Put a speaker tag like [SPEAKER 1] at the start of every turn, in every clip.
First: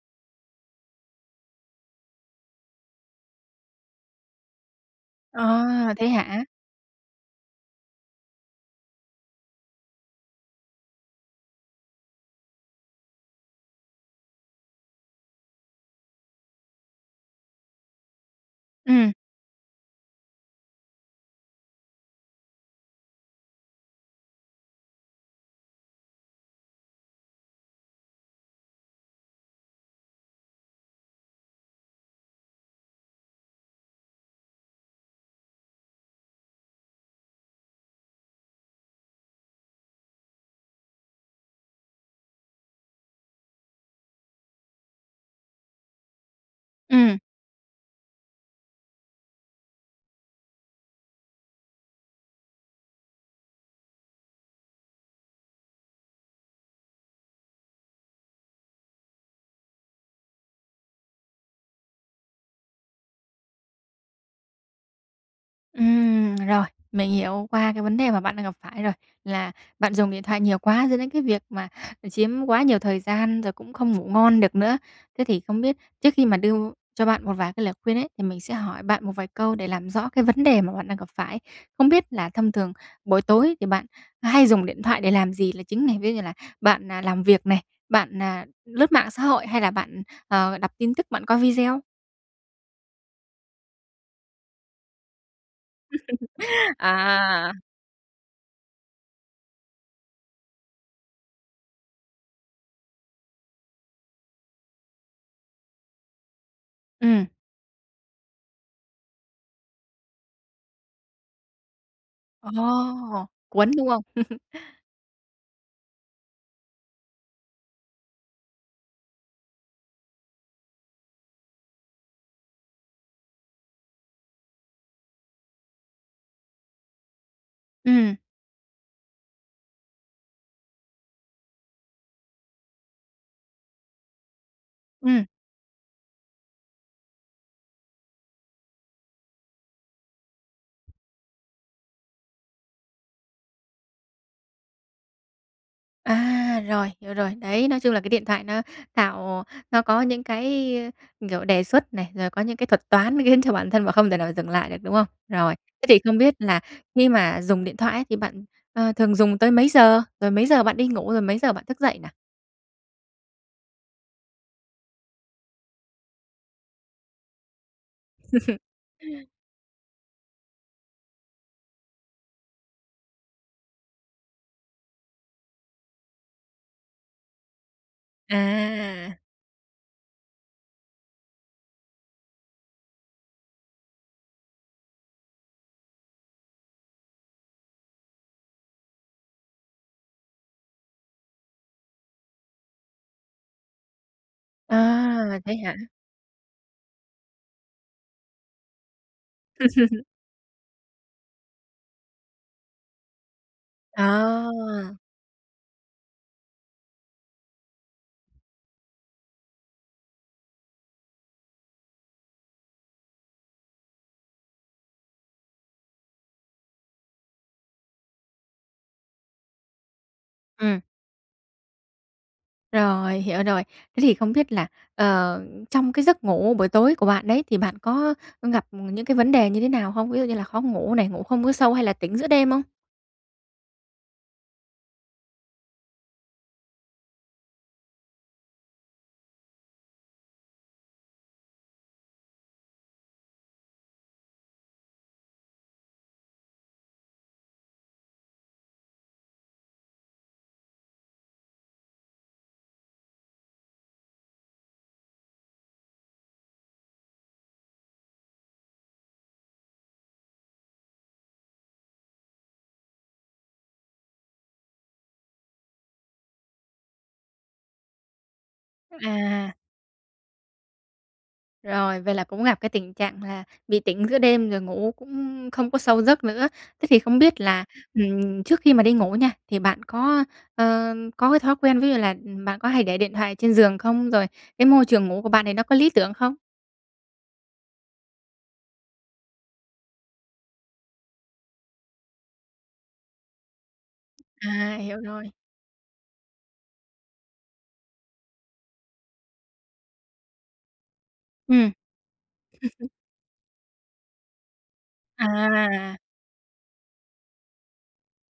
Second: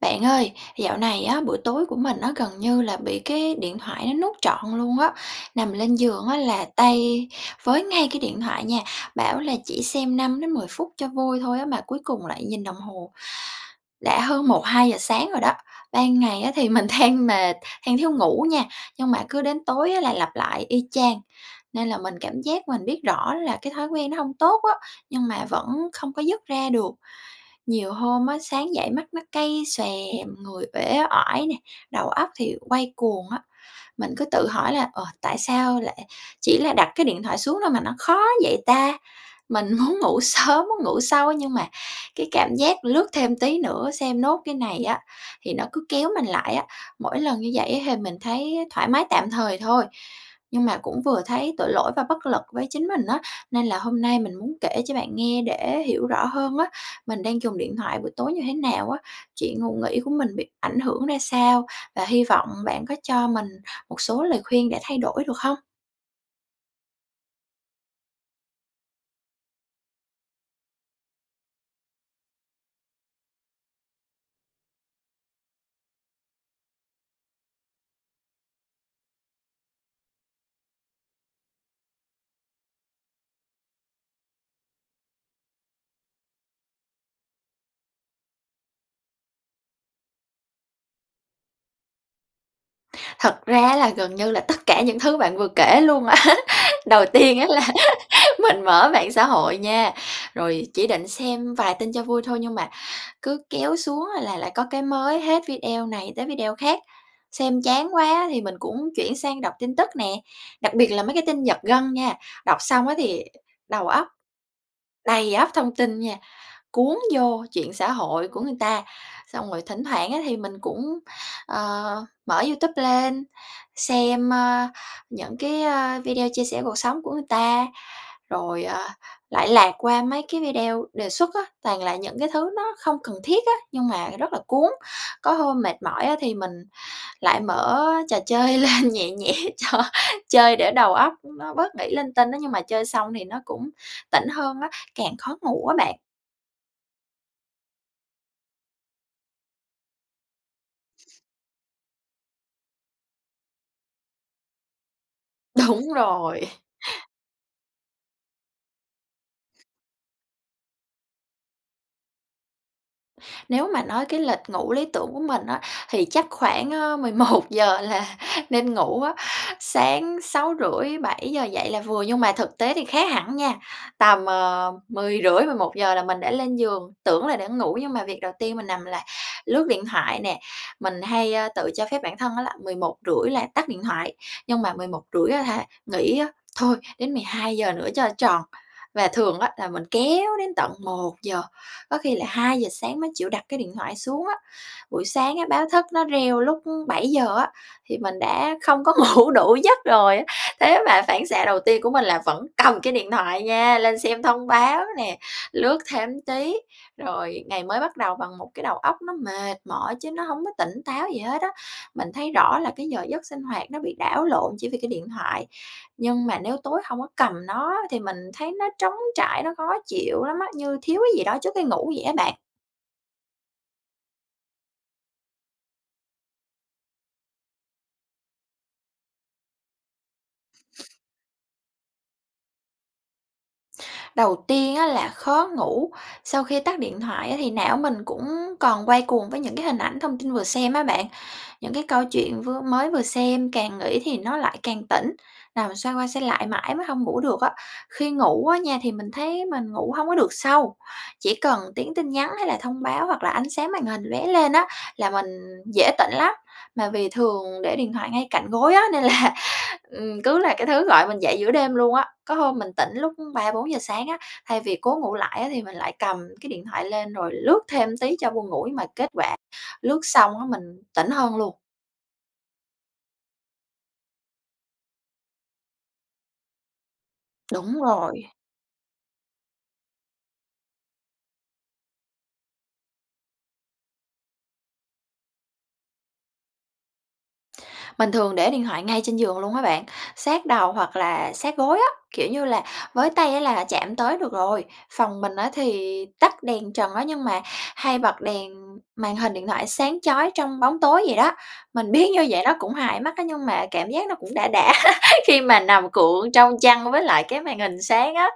[SPEAKER 1] Bạn ơi, dạo này á, buổi tối của mình á gần như là bị cái điện thoại nó nuốt trọn luôn á, nằm
[SPEAKER 2] À,
[SPEAKER 1] lên
[SPEAKER 2] thế
[SPEAKER 1] giường á
[SPEAKER 2] hả?
[SPEAKER 1] là tay với ngay cái điện thoại nha, bảo là chỉ xem 5 đến 10 phút cho vui thôi á, mà cuối cùng lại nhìn đồng hồ đã hơn 1, 2 giờ sáng rồi đó. Ban ngày á thì mình than mệt, than thiếu ngủ nha, nhưng
[SPEAKER 2] Ừm.
[SPEAKER 1] mà cứ đến tối là lặp lại y chang, nên là mình cảm giác mình biết rõ là cái thói quen nó hông tốt á, nhưng mà vẫn không có dứt ra được. Nhiều hôm á, sáng dậy mắt nó cay xè, người uể oải nè, đầu óc thì quay cuồng á. Mình cứ tự hỏi là "Ờ, tại sao lại chỉ là đặt cái điện thoại xuống thôi mà nó khó vậy ta?" Mình muốn ngủ sớm, muốn ngủ sâu nhưng mà cái cảm giác lướt thêm tí nữa xem nốt cái này á, thì nó cứ kéo mình lại á.
[SPEAKER 2] Ừm.
[SPEAKER 1] Mỗi lần như vậy á hì mình thấy thoải mái tạm thời thôi nhưng mà cũng vừa thấy tội lỗi và bất lực với chính mình á, nên là hôm nay mình muốn kể cho bạn nghe để hiểu rõ hơn á, mình đang dùng điện thoại buổi tối như thế nào á, chuyện ngủ nghỉ của mình bị ảnh hưởng ra sao, và hy vọng bạn có cho mình một số lời khuyên để thay đổi, được không?
[SPEAKER 2] Ừm, rồi. Mình hiểu qua cái vấn đề mà bạn đang gặp phải rồi là bạn dùng điện thoại nhiều quá dẫn đến cái việc, mà, ờ, chiếm quá nhiều thời gian rồi cũng không ngủ ngon được nữa. Thế thì không biết trước khi mà đưa cho bạn một vài cái lời khuyên ấy, thì mình sẽ hỏi bạn một vài câu để làm rõ cái vấn đề mà bạn đang gặp phải. Không biết là thông thường buổi tối thì bạn hay dùng điện thoại để làm gì là chính này? Ví dụ là bạn, à, làm việc này, bạn, à, lướt mạng xã hội hay là bạn, ờ, đọc tin tức, bạn coi video?
[SPEAKER 1] Thật ra á là gần như là tất cả những thứ bạn vừa kể luôn. Đầu tiên á
[SPEAKER 2] À.
[SPEAKER 1] là mình mở mạng xã hội nha, rồi chỉ định xem vài tin cho vui thôi nhưng mà cứ kéo xuống là lại có cái mới hết, video này tới video khác.
[SPEAKER 2] Ừm.
[SPEAKER 1] Xem chán quá thì mình cũng chuyển sang đọc tin tức nè, đặc biệt là mấy cái tin giật gân nha,
[SPEAKER 2] Ồ,
[SPEAKER 1] đọc xong á thì
[SPEAKER 2] cuốn,
[SPEAKER 1] đầu
[SPEAKER 2] đúng không?
[SPEAKER 1] óc đầy ắp thông tin nha, cuốn vô chuyện xã hội của người ta. Xong rồi thỉnh thoảng á, thì mình cũng, ờ, mở YouTube lên, xem, ơ, những cái, ơ, video chia sẻ cuộc sống của người ta,
[SPEAKER 2] Ừm.
[SPEAKER 1] rồi, ờ, lại lạc qua mấy cái video đề xuất á, toàn là những cái thứ nó không cần thiết á, nhưng mà rất là cuốn,
[SPEAKER 2] Ừm.
[SPEAKER 1] có hôm mệt mỏi á thì mình lại mở trò chơi lên nhẹ nhẹ cho chơi để đầu óc nó bớt nghĩ linh tinh á, nhưng mà chơi xong thì nó cũng tỉnh hơn á, càng khó ngủ á bạn.
[SPEAKER 2] À, rồi, hiểu rồi. Đấy, nói chung là cái điện thoại nó tạo nó có những cái, ơ, kiểu, đề xuất này, rồi có những cái thuật toán khiến cho bản thân và không thể nào dừng lại được, đúng không? Rồi. Thế
[SPEAKER 1] Đúng
[SPEAKER 2] thì không biết
[SPEAKER 1] rồi.
[SPEAKER 2] là khi mà dùng điện thoại á thì bạn, ờ, thường dùng tới mấy giờ? Rồi mấy giờ bạn đi ngủ? Rồi mấy giờ bạn thức dậy nà?
[SPEAKER 1] Nếu mà nói cái lịch ngủ lý tưởng của mình á thì chắc khoảng, ơ 11:00 là nên ngủ á, sáng 6:30-7:00 dậy là vừa. Nhưng mà thực tế thì khác hẳn nha, tầm, ờ, 10:30-11:00 là mình đã lên giường, tưởng là đã ngủ nhưng mà việc đầu tiên mình nằm là
[SPEAKER 2] À.
[SPEAKER 1] lướt điện thoại nè, mình hay, ơ, tự cho phép bản thân á là 11:30 là tắt điện thoại nhưng mà 11:30 á hả, nghĩ á, thôi đến 12:00 nữa cho tròn, và thường á là mình kéo đến tận 1:00 có khi là 2:00 sáng mới chịu đặt cái điện thoại xuống á. Buổi sáng
[SPEAKER 2] À.
[SPEAKER 1] á
[SPEAKER 2] Thế
[SPEAKER 1] báo
[SPEAKER 2] hả?
[SPEAKER 1] thức nó reo lúc 7:00 á, thì mình đã không có ngủ đủ giấc rồi á. Thế mà phản xạ đầu tiên của mình là vẫn cầm cái điện thoại nha, lên xem thông báo
[SPEAKER 2] À.
[SPEAKER 1] nè, lướt thêm tí, rồi ngày mới bắt đầu bằng một cái đầu óc nó mệt mỏi chứ nó hông có tỉnh táo gì hết á. Mình thấy rõ là cái giờ giấc sinh hoạt nó bị đảo lộn chỉ vì cái điện thoại. Nhưng mà nếu tối hông có cầm nó thì mình thấy nó trống trải, nó khó chịu lắm á, như
[SPEAKER 2] Ừm.
[SPEAKER 1] thiếu cái gì đó trước cái ngủ vậy á bạn.
[SPEAKER 2] Rồi, hiểu rồi. Thế thì không biết là, ờ, trong cái giấc ngủ buổi tối của bạn đấy thì bạn có, ơ, gặp những cái vấn đề như thế nào hông? Ví dụ như là khó ngủ này, ngủ không có sâu hay là tỉnh giữa đêm không?
[SPEAKER 1] Đầu tiên á là khó ngủ, sau khi tắt điện thoại á thì não mình cũng còn quay cuồng với những cái hình ảnh, thông tin vừa xem á bạn, những cái câu chuyện vưa mới vừa xem, càng nghĩ thì nó lại càng tỉnh, nằm xoay qua xoay lại mãi mới hông ngủ được á. Khi ngủ á nha, thì mình thấy mình ngủ hông có được sâu, chỉ cần tiếng tin nhắn hay là thông báo, hoặc là ánh sáng màn hình loé lên á là mình dễ tỉnh lắm, mà vì thường để điện thoại ngay cạnh gối á, nên là, ừ, cứ là cái thứ gọi mình dậy giữa đêm luôn á. Có hôm mình tỉnh lúc 3:00-4:00 sáng á, thay vì cố ngủ lại á thì mình lại cầm cái điện thoại lên rồi lướt thêm tí cho buồn ngủ, nhưng mà kết quả
[SPEAKER 2] À.
[SPEAKER 1] lướt xong á mình tỉnh hơn luôn.
[SPEAKER 2] Rồi, vậy là cũng gặp cái tình trạng là bị tỉnh giữa đêm rồi ngủ cũng không có sâu giấc nữa. Thế thì không biết là,
[SPEAKER 1] Đúng rồi.
[SPEAKER 2] ừm, trước khi mà đi ngủ nha, thì bạn có, ờ, có cái thói quen ví dụ là, ừm, bạn có hay để điện thoại trên giường không, rồi cái môi trường ngủ của bạn thì nó có lý tưởng không?
[SPEAKER 1] Mình thường để điện thoại ngay trên giường luôn á bạn, sát đầu hoặc là sát gối á, kiểu như là, với tay á là chạm tới được rồi.
[SPEAKER 2] À, hiểu
[SPEAKER 1] Phòng
[SPEAKER 2] rồi.
[SPEAKER 1] mình á thì tắt đèn trần á nhưng mà hay bật đèn màn hình điện thoại sáng chói trong bóng tối vậy đó.
[SPEAKER 2] Ừm.
[SPEAKER 1] Mình biết như vậy nó cũng hại mắt á, nhưng mà cảm giác nó cũng đã đã khi mà nằm
[SPEAKER 2] À.
[SPEAKER 1] cuộn trong chăn với lại cái màn hình sáng á.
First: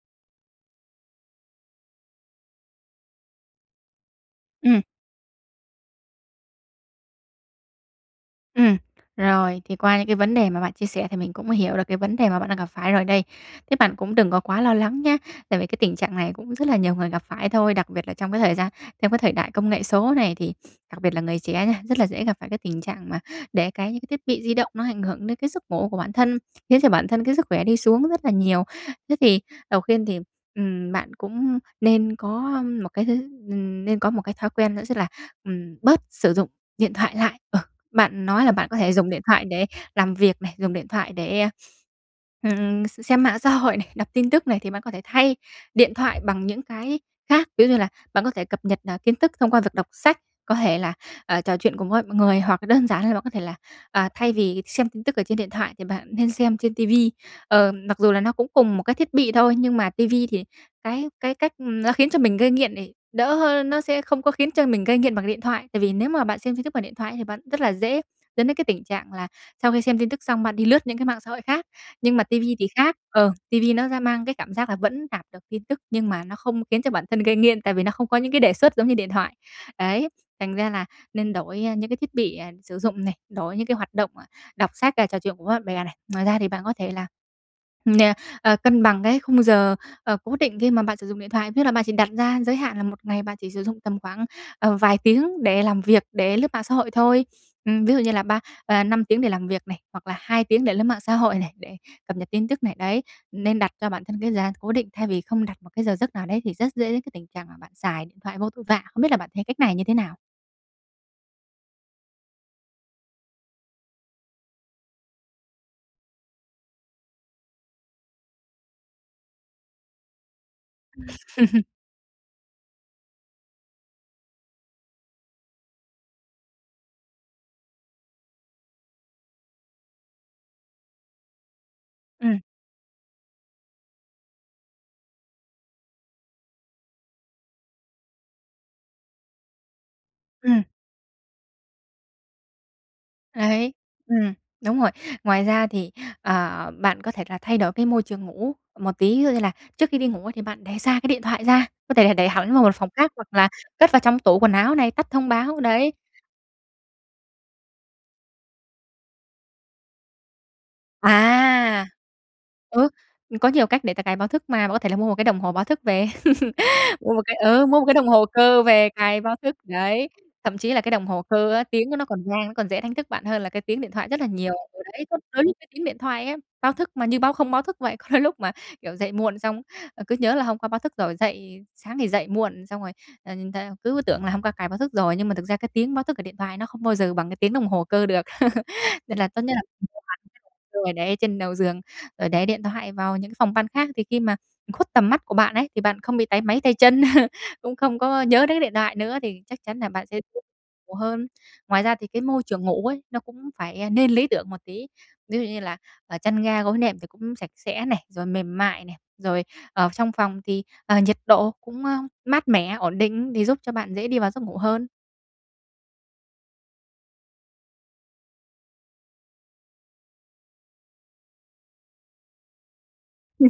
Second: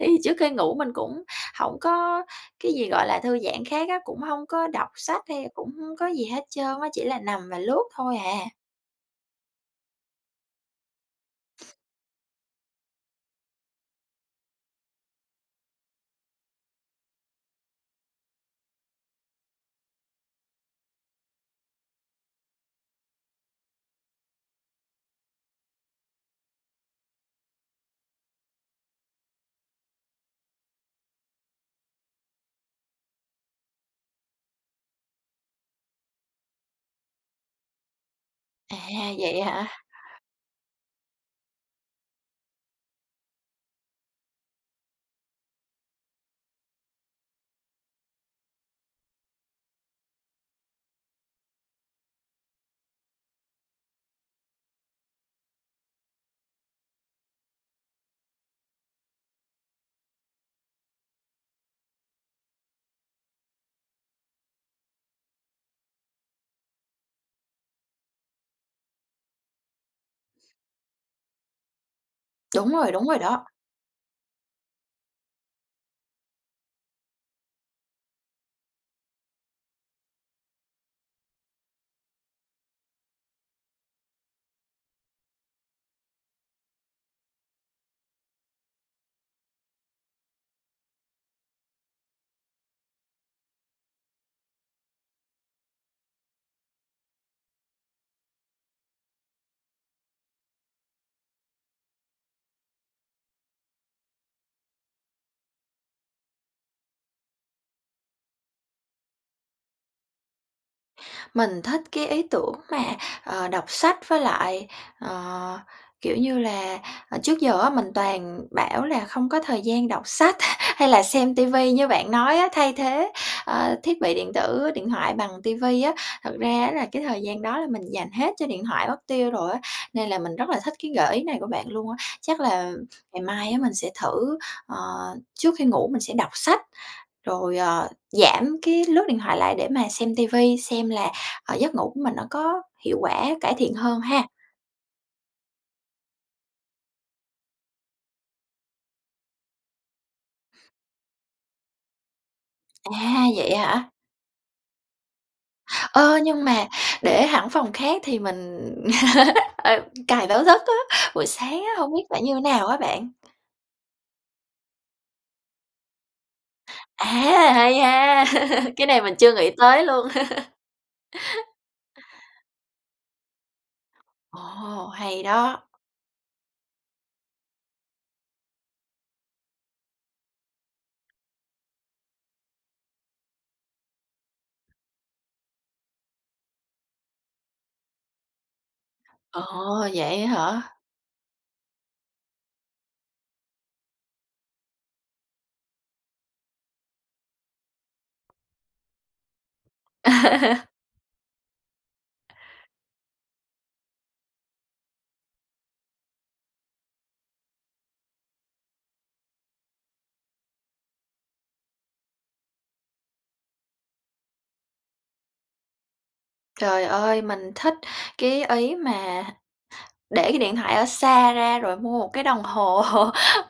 [SPEAKER 1] Thì trước khi ngủ mình cũng hổng có cái gì gọi là thư giãn khác á, cũng hông có
[SPEAKER 2] Ừm.
[SPEAKER 1] đọc sách hay cũng hông có gì hết trơn á, chỉ là nằm và lướt thôi à.
[SPEAKER 2] Ừm. Rồi, thì qua những cái vấn đề mà bạn chia sẻ thì mình cũng hiểu được cái vấn đề mà bạn đang gặp phải rồi đây. Thế bạn cũng đừng có quá lo lắng nhá. Tại vì cái tình trạng này cũng rất là nhiều người gặp phải thôi, đặc biệt là trong cái thời gian trong cái thời đại công nghệ số này thì đặc biệt là người trẻ nha, rất là dễ gặp phải cái tình trạng mà để cái những cái thiết bị di động nó ảnh hưởng đến cái giấc ngủ của bản thân, khiến cho bản thân cái sức khỏe đi xuống rất là nhiều. Thế thì đầu khiên thì, ừm, bạn cũng nên có một cái thứ ừm, nên có một cái thói quen nữa rất là ừm, bớt sử dụng điện thoại lại. Ừ, bạn nói là bạn có thể dùng
[SPEAKER 1] À,
[SPEAKER 2] điện
[SPEAKER 1] vậy
[SPEAKER 2] thoại để
[SPEAKER 1] hả?
[SPEAKER 2] làm việc này, dùng điện thoại để, ừm, x xem mạng xã hội này, đọc tin tức này thì bạn có thể thay điện thoại bằng những cái khác. Ví dụ như là bạn có thể cập nhật, ờ, kiến thức thông qua việc đọc sách, có thể là, ờ, trò chuyện cùng với mọi người hoặc là đơn giản là bạn có thể là, à, thay vì xem tin tức ở trên điện thoại thì bạn nên xem trên ti vi. Ờ, mặc dù là nó cũng cùng một cái thiết bị thôi, nhưng mà ti vi thì cái cái cách, ừm, nó khiến cho mình gây nghiện thì đỡ hơn, nó sẽ không có khiến cho mình mình gây nghiện bằng điện thoại. Tại vì nếu mà bạn xem tin tức bằng điện thoại thì bạn rất là dễ dẫn đến cái tình trạng là sau khi xem tin tức xong bạn đi lướt những cái mạng xã hội khác nhưng mà ti vi thì
[SPEAKER 1] Đúng rồi,
[SPEAKER 2] khác,
[SPEAKER 1] đúng rồi
[SPEAKER 2] ờ,
[SPEAKER 1] đó.
[SPEAKER 2] ti vi nó sẽ mang cái cảm giác là vẫn đạt được tin tức nhưng mà nó không khiến cho bản thân gây nghiện, tại vì nó không có những cái đề xuất giống như điện thoại. Đấy, thành ra là nên đổi, ơ, những cái thiết bị, à, sử dụng này, đổi những cái hoạt động, à, đọc sách và trò chuyện cùng với bạn bè này. Ngoài ra thì bạn có thể là nè, ờ, cân bằng cái khung giờ, ờ, cố định khi mà bạn sử dụng điện thoại, nghĩa là bạn chỉ đặt ra giới hạn là 1 ngày bạn chỉ sử dụng tầm khoảng, ờ, vài tiếng để làm việc, để lướt mạng xã hội thôi. Ừm, ví dụ như là ba ờ, 5 tiếng để làm việc này, hoặc là 2 tiếng để lướt mạng xã hội này, để cập nhật tin tức này, đấy, nên đặt cho bản thân cái giá cố định thay vì không đặt một cái giờ giấc nào đấy thì rất dễ đến cái tình trạng mà bạn xài điện thoại vô tội vạ. Không biết là bạn thấy cách này như thế nào?
[SPEAKER 1] Mình thích cái ý tưởng mà, ờ, đọc sách với lại, ờ, kiểu như là, à, trước giờ á mình toàn bảo là không có thời gian đọc sách hay là xem ti vi như bạn nói á, thay thế, ơ, thiết bị điện tử, điện thoại bằng ti vi á. Thật ra á là cái thời gian đó là mình dành hết cho điện thoại mất tiêu rồi á, nên là mình rất là thích cái gợi ý này của bạn luôn á. Chắc
[SPEAKER 2] Ừm.
[SPEAKER 1] là ngày mai á, mình sẽ thử, ờ, trước khi ngủ mình sẽ đọc sách, rồi, ờ, giảm cái lướt điện thoại lại để mà xem ti vi,
[SPEAKER 2] Ừm.
[SPEAKER 1] xem là, ờ, giấc ngủ của mình nó có hiệu quả cải thiện
[SPEAKER 2] Đấy,
[SPEAKER 1] hơn ha.
[SPEAKER 2] ừm, đúng rồi. Ngoài ra thì, ờ, bạn có thể là thay đổi cái môi trường ngủ một tí, ví dụ như là trước khi đi ngủ ấy thì bạn để xa cái điện thoại ra, có thể là đẩy hẳn vào một phòng khác
[SPEAKER 1] À,
[SPEAKER 2] hoặc là
[SPEAKER 1] vậy hả?
[SPEAKER 2] cất vào trong tủ quần áo này, tắt thông báo, đấy.
[SPEAKER 1] Ơ, nhưng mà để hẳn phòng khác thì mình, ờ, cài báo giấc á, buổi sáng á,
[SPEAKER 2] À!
[SPEAKER 1] hông biết phải như nào á
[SPEAKER 2] Ừ,
[SPEAKER 1] bạn?
[SPEAKER 2] có nhiều cách để ta cài báo thức mà. Bạn có thể là mua một cái đồng hồ báo thức về,
[SPEAKER 1] À,
[SPEAKER 2] mua một cái ừ,
[SPEAKER 1] hay
[SPEAKER 2] mua một cái đồng hồ
[SPEAKER 1] ha,
[SPEAKER 2] cơ
[SPEAKER 1] cái
[SPEAKER 2] về
[SPEAKER 1] này mình
[SPEAKER 2] cài
[SPEAKER 1] chưa
[SPEAKER 2] báo
[SPEAKER 1] nghĩ
[SPEAKER 2] thức,
[SPEAKER 1] tới luôn.
[SPEAKER 2] đấy. Thậm chí là cái đồng hồ cơ á, tiếng của nó còn ngang, nó còn dễ đánh thức bạn hơn là cái tiếng điện thoại rất là nhiều. Ừ,
[SPEAKER 1] Ồ,
[SPEAKER 2] đấy
[SPEAKER 1] hay
[SPEAKER 2] [unintelligible] những
[SPEAKER 1] đó.
[SPEAKER 2] cái tiếng điện thoại á, báo thức mà như báo không báo thức vậy. Có đôi lúc mà, kiểu, dậy muộn xong, ờ, cứ nhớ là hôm qua báo thức rồi dậy sáng thì dậy muộn, xong rồi, ờ, nhìn theo cứ tưởng là hôm qua cài báo thức rồi, nhưng mà thực ra cái tiếng báo thức ở điện thoại nó không bao giờ bằng cái tiếng đồng hồ cơ được. Nên là
[SPEAKER 1] Ồ,
[SPEAKER 2] tốt nhất là
[SPEAKER 1] vậy á hả?
[SPEAKER 2] [unintelligible] để trên đầu giường, rồi để điện thoại vào những phòng ban khác, thì khi mà khuất tầm mắt của bạn ấy, thì bạn không bị táy máy tay chân, cũng không có nhớ đến cái điện thoại nữa thì chắc chắn nà bạn sẽ ngủ hơn. Ngoài ra thì cái môi trường ngủ ấy, nó cũng phải, ơ, nên lý tưởng một tí. Ví dụ như là, ờ, chăn ga gối nệm thì cũng sạch sẽ này, rồi mềm mại này, rồi ở trong phòng thì, ờ, nhiệt độ cũng, ơ, mát mẻ, ổn định để giúp cho bạn dễ đi vào giấc ngủ hơn.
[SPEAKER 1] Trời ơi, mình thích cái ý mà để cái điện thoại ở xa ra rồi mua một cái đồng hồ,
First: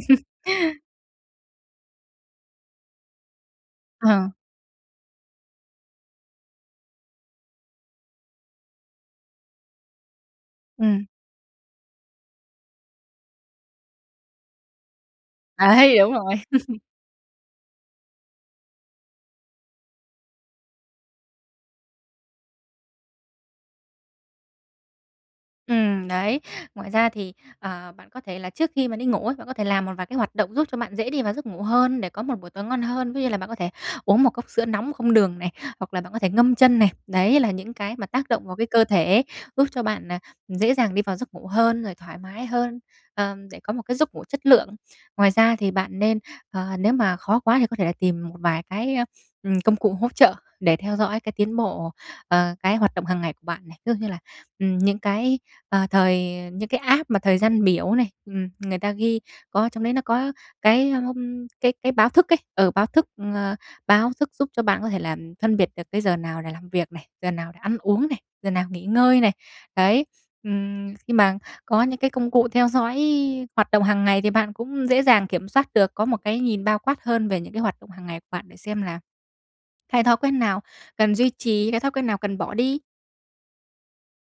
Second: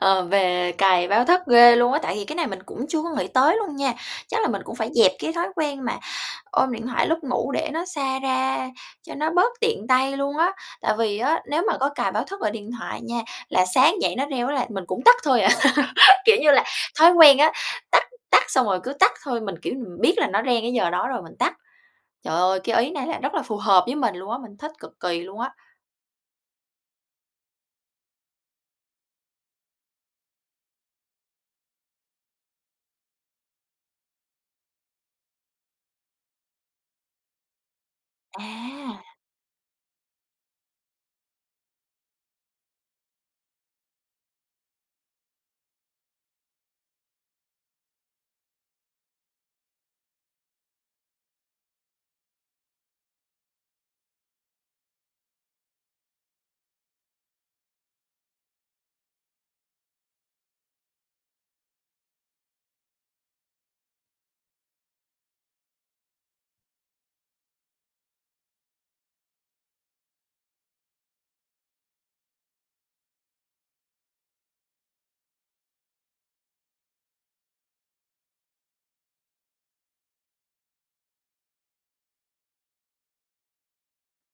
[SPEAKER 1] ờ, về cài báo thức ghê luôn á. Tại vì cái này mình cũng chưa có nghĩ tới luôn nha.
[SPEAKER 2] Ờ.
[SPEAKER 1] Chắc là mình cũng phải dẹp cái thói quen mà ôm điện thoại lúc ngủ để nó xa ra cho nó bớt tiện tay luôn á. Tại
[SPEAKER 2] Ừm.
[SPEAKER 1] vì á, nếu mà có cài báo thức ở điện thoại nha, là sáng dậy nó reo á là mình cũng tắt thôi à.
[SPEAKER 2] Đấy, đúng rồi.
[SPEAKER 1] Kiểu như là, thói quen á, tắt tắt xong rồi cứ tắt thôi, mình, kiểu, mình biết là nó reng cái giờ đó rồi mình tắt. Trời ơi, cái ý này là rất là phù hợp với mình luôn á, mình thích cực kỳ luôn á.
[SPEAKER 2] Ừm, đấy. Ngoài ra thì, ờ, bạn có thể là trước khi mà đi ngủ ấy, bạn có thể làm một vài cái hoạt động giúp cho bạn dễ đi vào giấc ngủ hơn để có một buổi tối ngon hơn. Ví dụ như là bạn có thể uống 1 cốc sữa nóng không đường này, hoặc là bạn có thể ngâm chân này. Đấy là những cái mà tác động vào cái cơ
[SPEAKER 1] À!
[SPEAKER 2] thể, giúp cho bạn, à, dễ dàng đi vào giấc ngủ hơn, rồi thoải mái hơn, ờm, để có một cái giấc ngủ chất lượng. Ngoài ra thì bạn nên ờ, nếu mà khó quá thì có thể là tìm một vài cái, a, ừm, công cụ hỗ trợ để theo dõi cái tiến bộ ờ, cái hoạt động hàng ngày của bạn này. Ví dụ như là, ừm, những cái, ờ, thời những cái app mà thời gian biểu này, ừm, người ta ghi có ở trong đấy nó có cái, ờm, cái cái báo thức ấy, ừ, báo thức, ờ, báo thức giúp cho bạn có thể là, phân biệt được cái giờ nào để làm việc này, giờ nào để ăn uống này, giờ nào nghỉ ngơi này. Đấy, ừm, khi mà có những cái công cụ theo dõi hoạt động hàng ngày thì bạn cũng dễ dàng kiểm soát được, có một cái nhìn bao quát hơn về những cái hoạt động hàng ngày của bạn để xem là cái thói quen nào cần duy trì, cái thói quen nào cần bỏ đi.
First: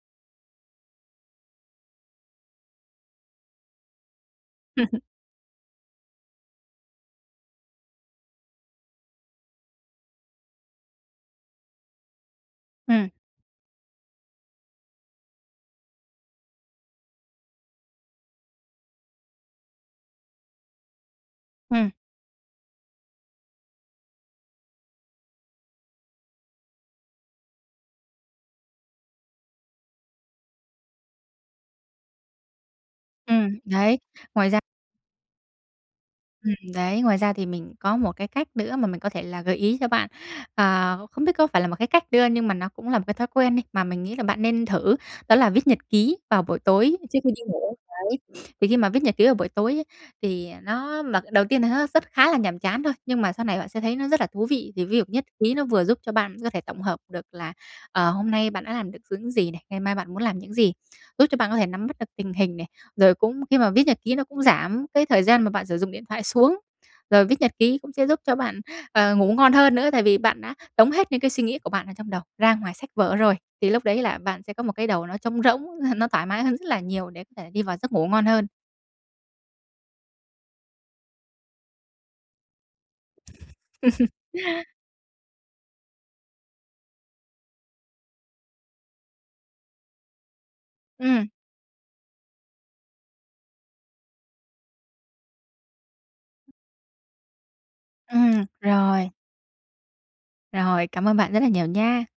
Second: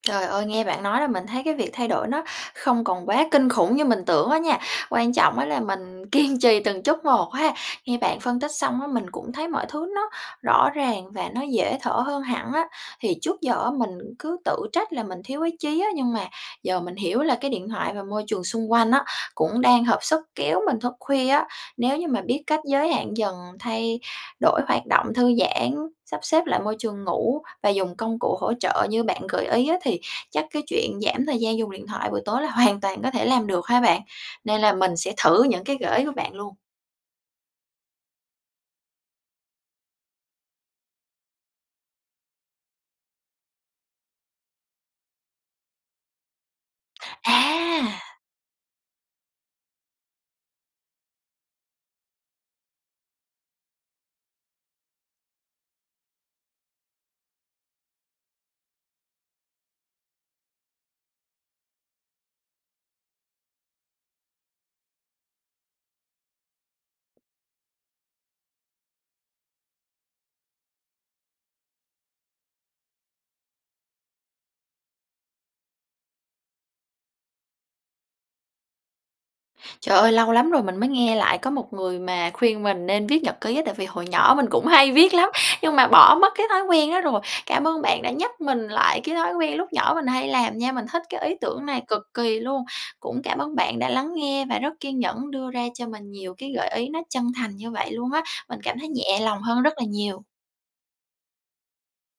[SPEAKER 1] Trời ơi! Nghe bạn nói là mình thấy cái việc thay đổi nó không còn quá kinh khủng như mình tưởng á nha, quan trọng á là mình kiên trì từng chút một ha. Nghe bạn phân tích xong á, mình cũng thấy mọi thứ nó rõ ràng và nó dễ thở hơn hẳn á.
[SPEAKER 2] Ừm.
[SPEAKER 1] Thì trước giờ á mình cứ tự trách là mình thiếu ý chí á, nhưng mà giờ mình hiểu là cái điện thoại và môi trường xung quanh á, cũng đang hợp sức kéo mình thức khuya á.
[SPEAKER 2] Ừm.
[SPEAKER 1] Nếu như mà biết cách giới hạn dần thay đổi hoạt động thư giãn, sắp xếp lại môi trường ngủ và dùng công cụ hỗ trợ như bạn gợi ý á, thì chắc cái chuyện giảm thời gian dùng điện thoại buổi tối là hoàn toàn có thể làm
[SPEAKER 2] Ừm,
[SPEAKER 1] được ha
[SPEAKER 2] đấy.
[SPEAKER 1] bạn?
[SPEAKER 2] Ngoài ra
[SPEAKER 1] Nên là mình sẽ thử những cái gợi ý của bạn
[SPEAKER 2] Ừm,
[SPEAKER 1] luôn.
[SPEAKER 2] đấy ngoài ra thì mình có một cái cách nữa mà mình có thể là gợi ý cho bạn, à, không biết có phải là một cái cách đưa nhưng mà nó cũng là một cái thói quen đi, mà mình nghĩ là bạn nên thử đó là viết nhật ký vào buổi tối trước khi đi ngủ.
[SPEAKER 1] À!
[SPEAKER 2] Đấy, thì khi mà viết nhật ký vào buổi tối á, thì nó mà, ờ, đầu tiên là nó rất khá là nhàm chán thôi, nhưng mà sau này bạn sẽ thấy nó rất là thú vị. Thì ví dụ nhất ký nó vừa giúp cho bạn có thể tổng hợp được là, ờ, hôm nay bạn đã làm được những gì này, ngày mai bạn muốn làm những gì, giúp cho bạn có thể nắm bắt được tình hình này. Rồi cũng khi mà viết nhật ký nó cũng giảm cái thời gian mà bạn sử dụng điện thoại xuống. Rồi viết nhật ký cũng sẽ giúp cho bạn, ờ, ngủ ngon hơn nữa tại vì bạn đã tống hết những cái suy nghĩ của bạn ở trong đầu ra ngoài sách vở rồi, thì lúc đấy là bạn sẽ có một cái đầu nó trống rỗng, ơ, nó thoải mái hơn rất là nhiều để có thể đi vào giấc ngủ ngon hơn.
[SPEAKER 1] Trời ơi! Lâu lắm rồi mình mới nghe lại có một người mà khuyên mình nên viết nhật ký á, tại vì hồi nhỏ mình cũng hay viết lắm, nhưng mà bỏ mất cái thói quen đó rồi. Cảm ơn bạn đã nhắc mình lại cái thói quen lúc nhỏ mình hay làm nha, mình thích cái
[SPEAKER 2] Ừm.
[SPEAKER 1] ý tưởng này cực kỳ luôn. Cũng cảm ơn bạn đã lắng nghe và rất kiên nhẫn đưa ra cho mình nhiều cái gợi ý nó chân thành như vậy luôn á,
[SPEAKER 2] Ừm,
[SPEAKER 1] mình cảm thấy
[SPEAKER 2] rồi.
[SPEAKER 1] nhẹ lòng hơn rất là nhiều.
[SPEAKER 2] Rồi, cảm ơn bạn rất là nhiều nha.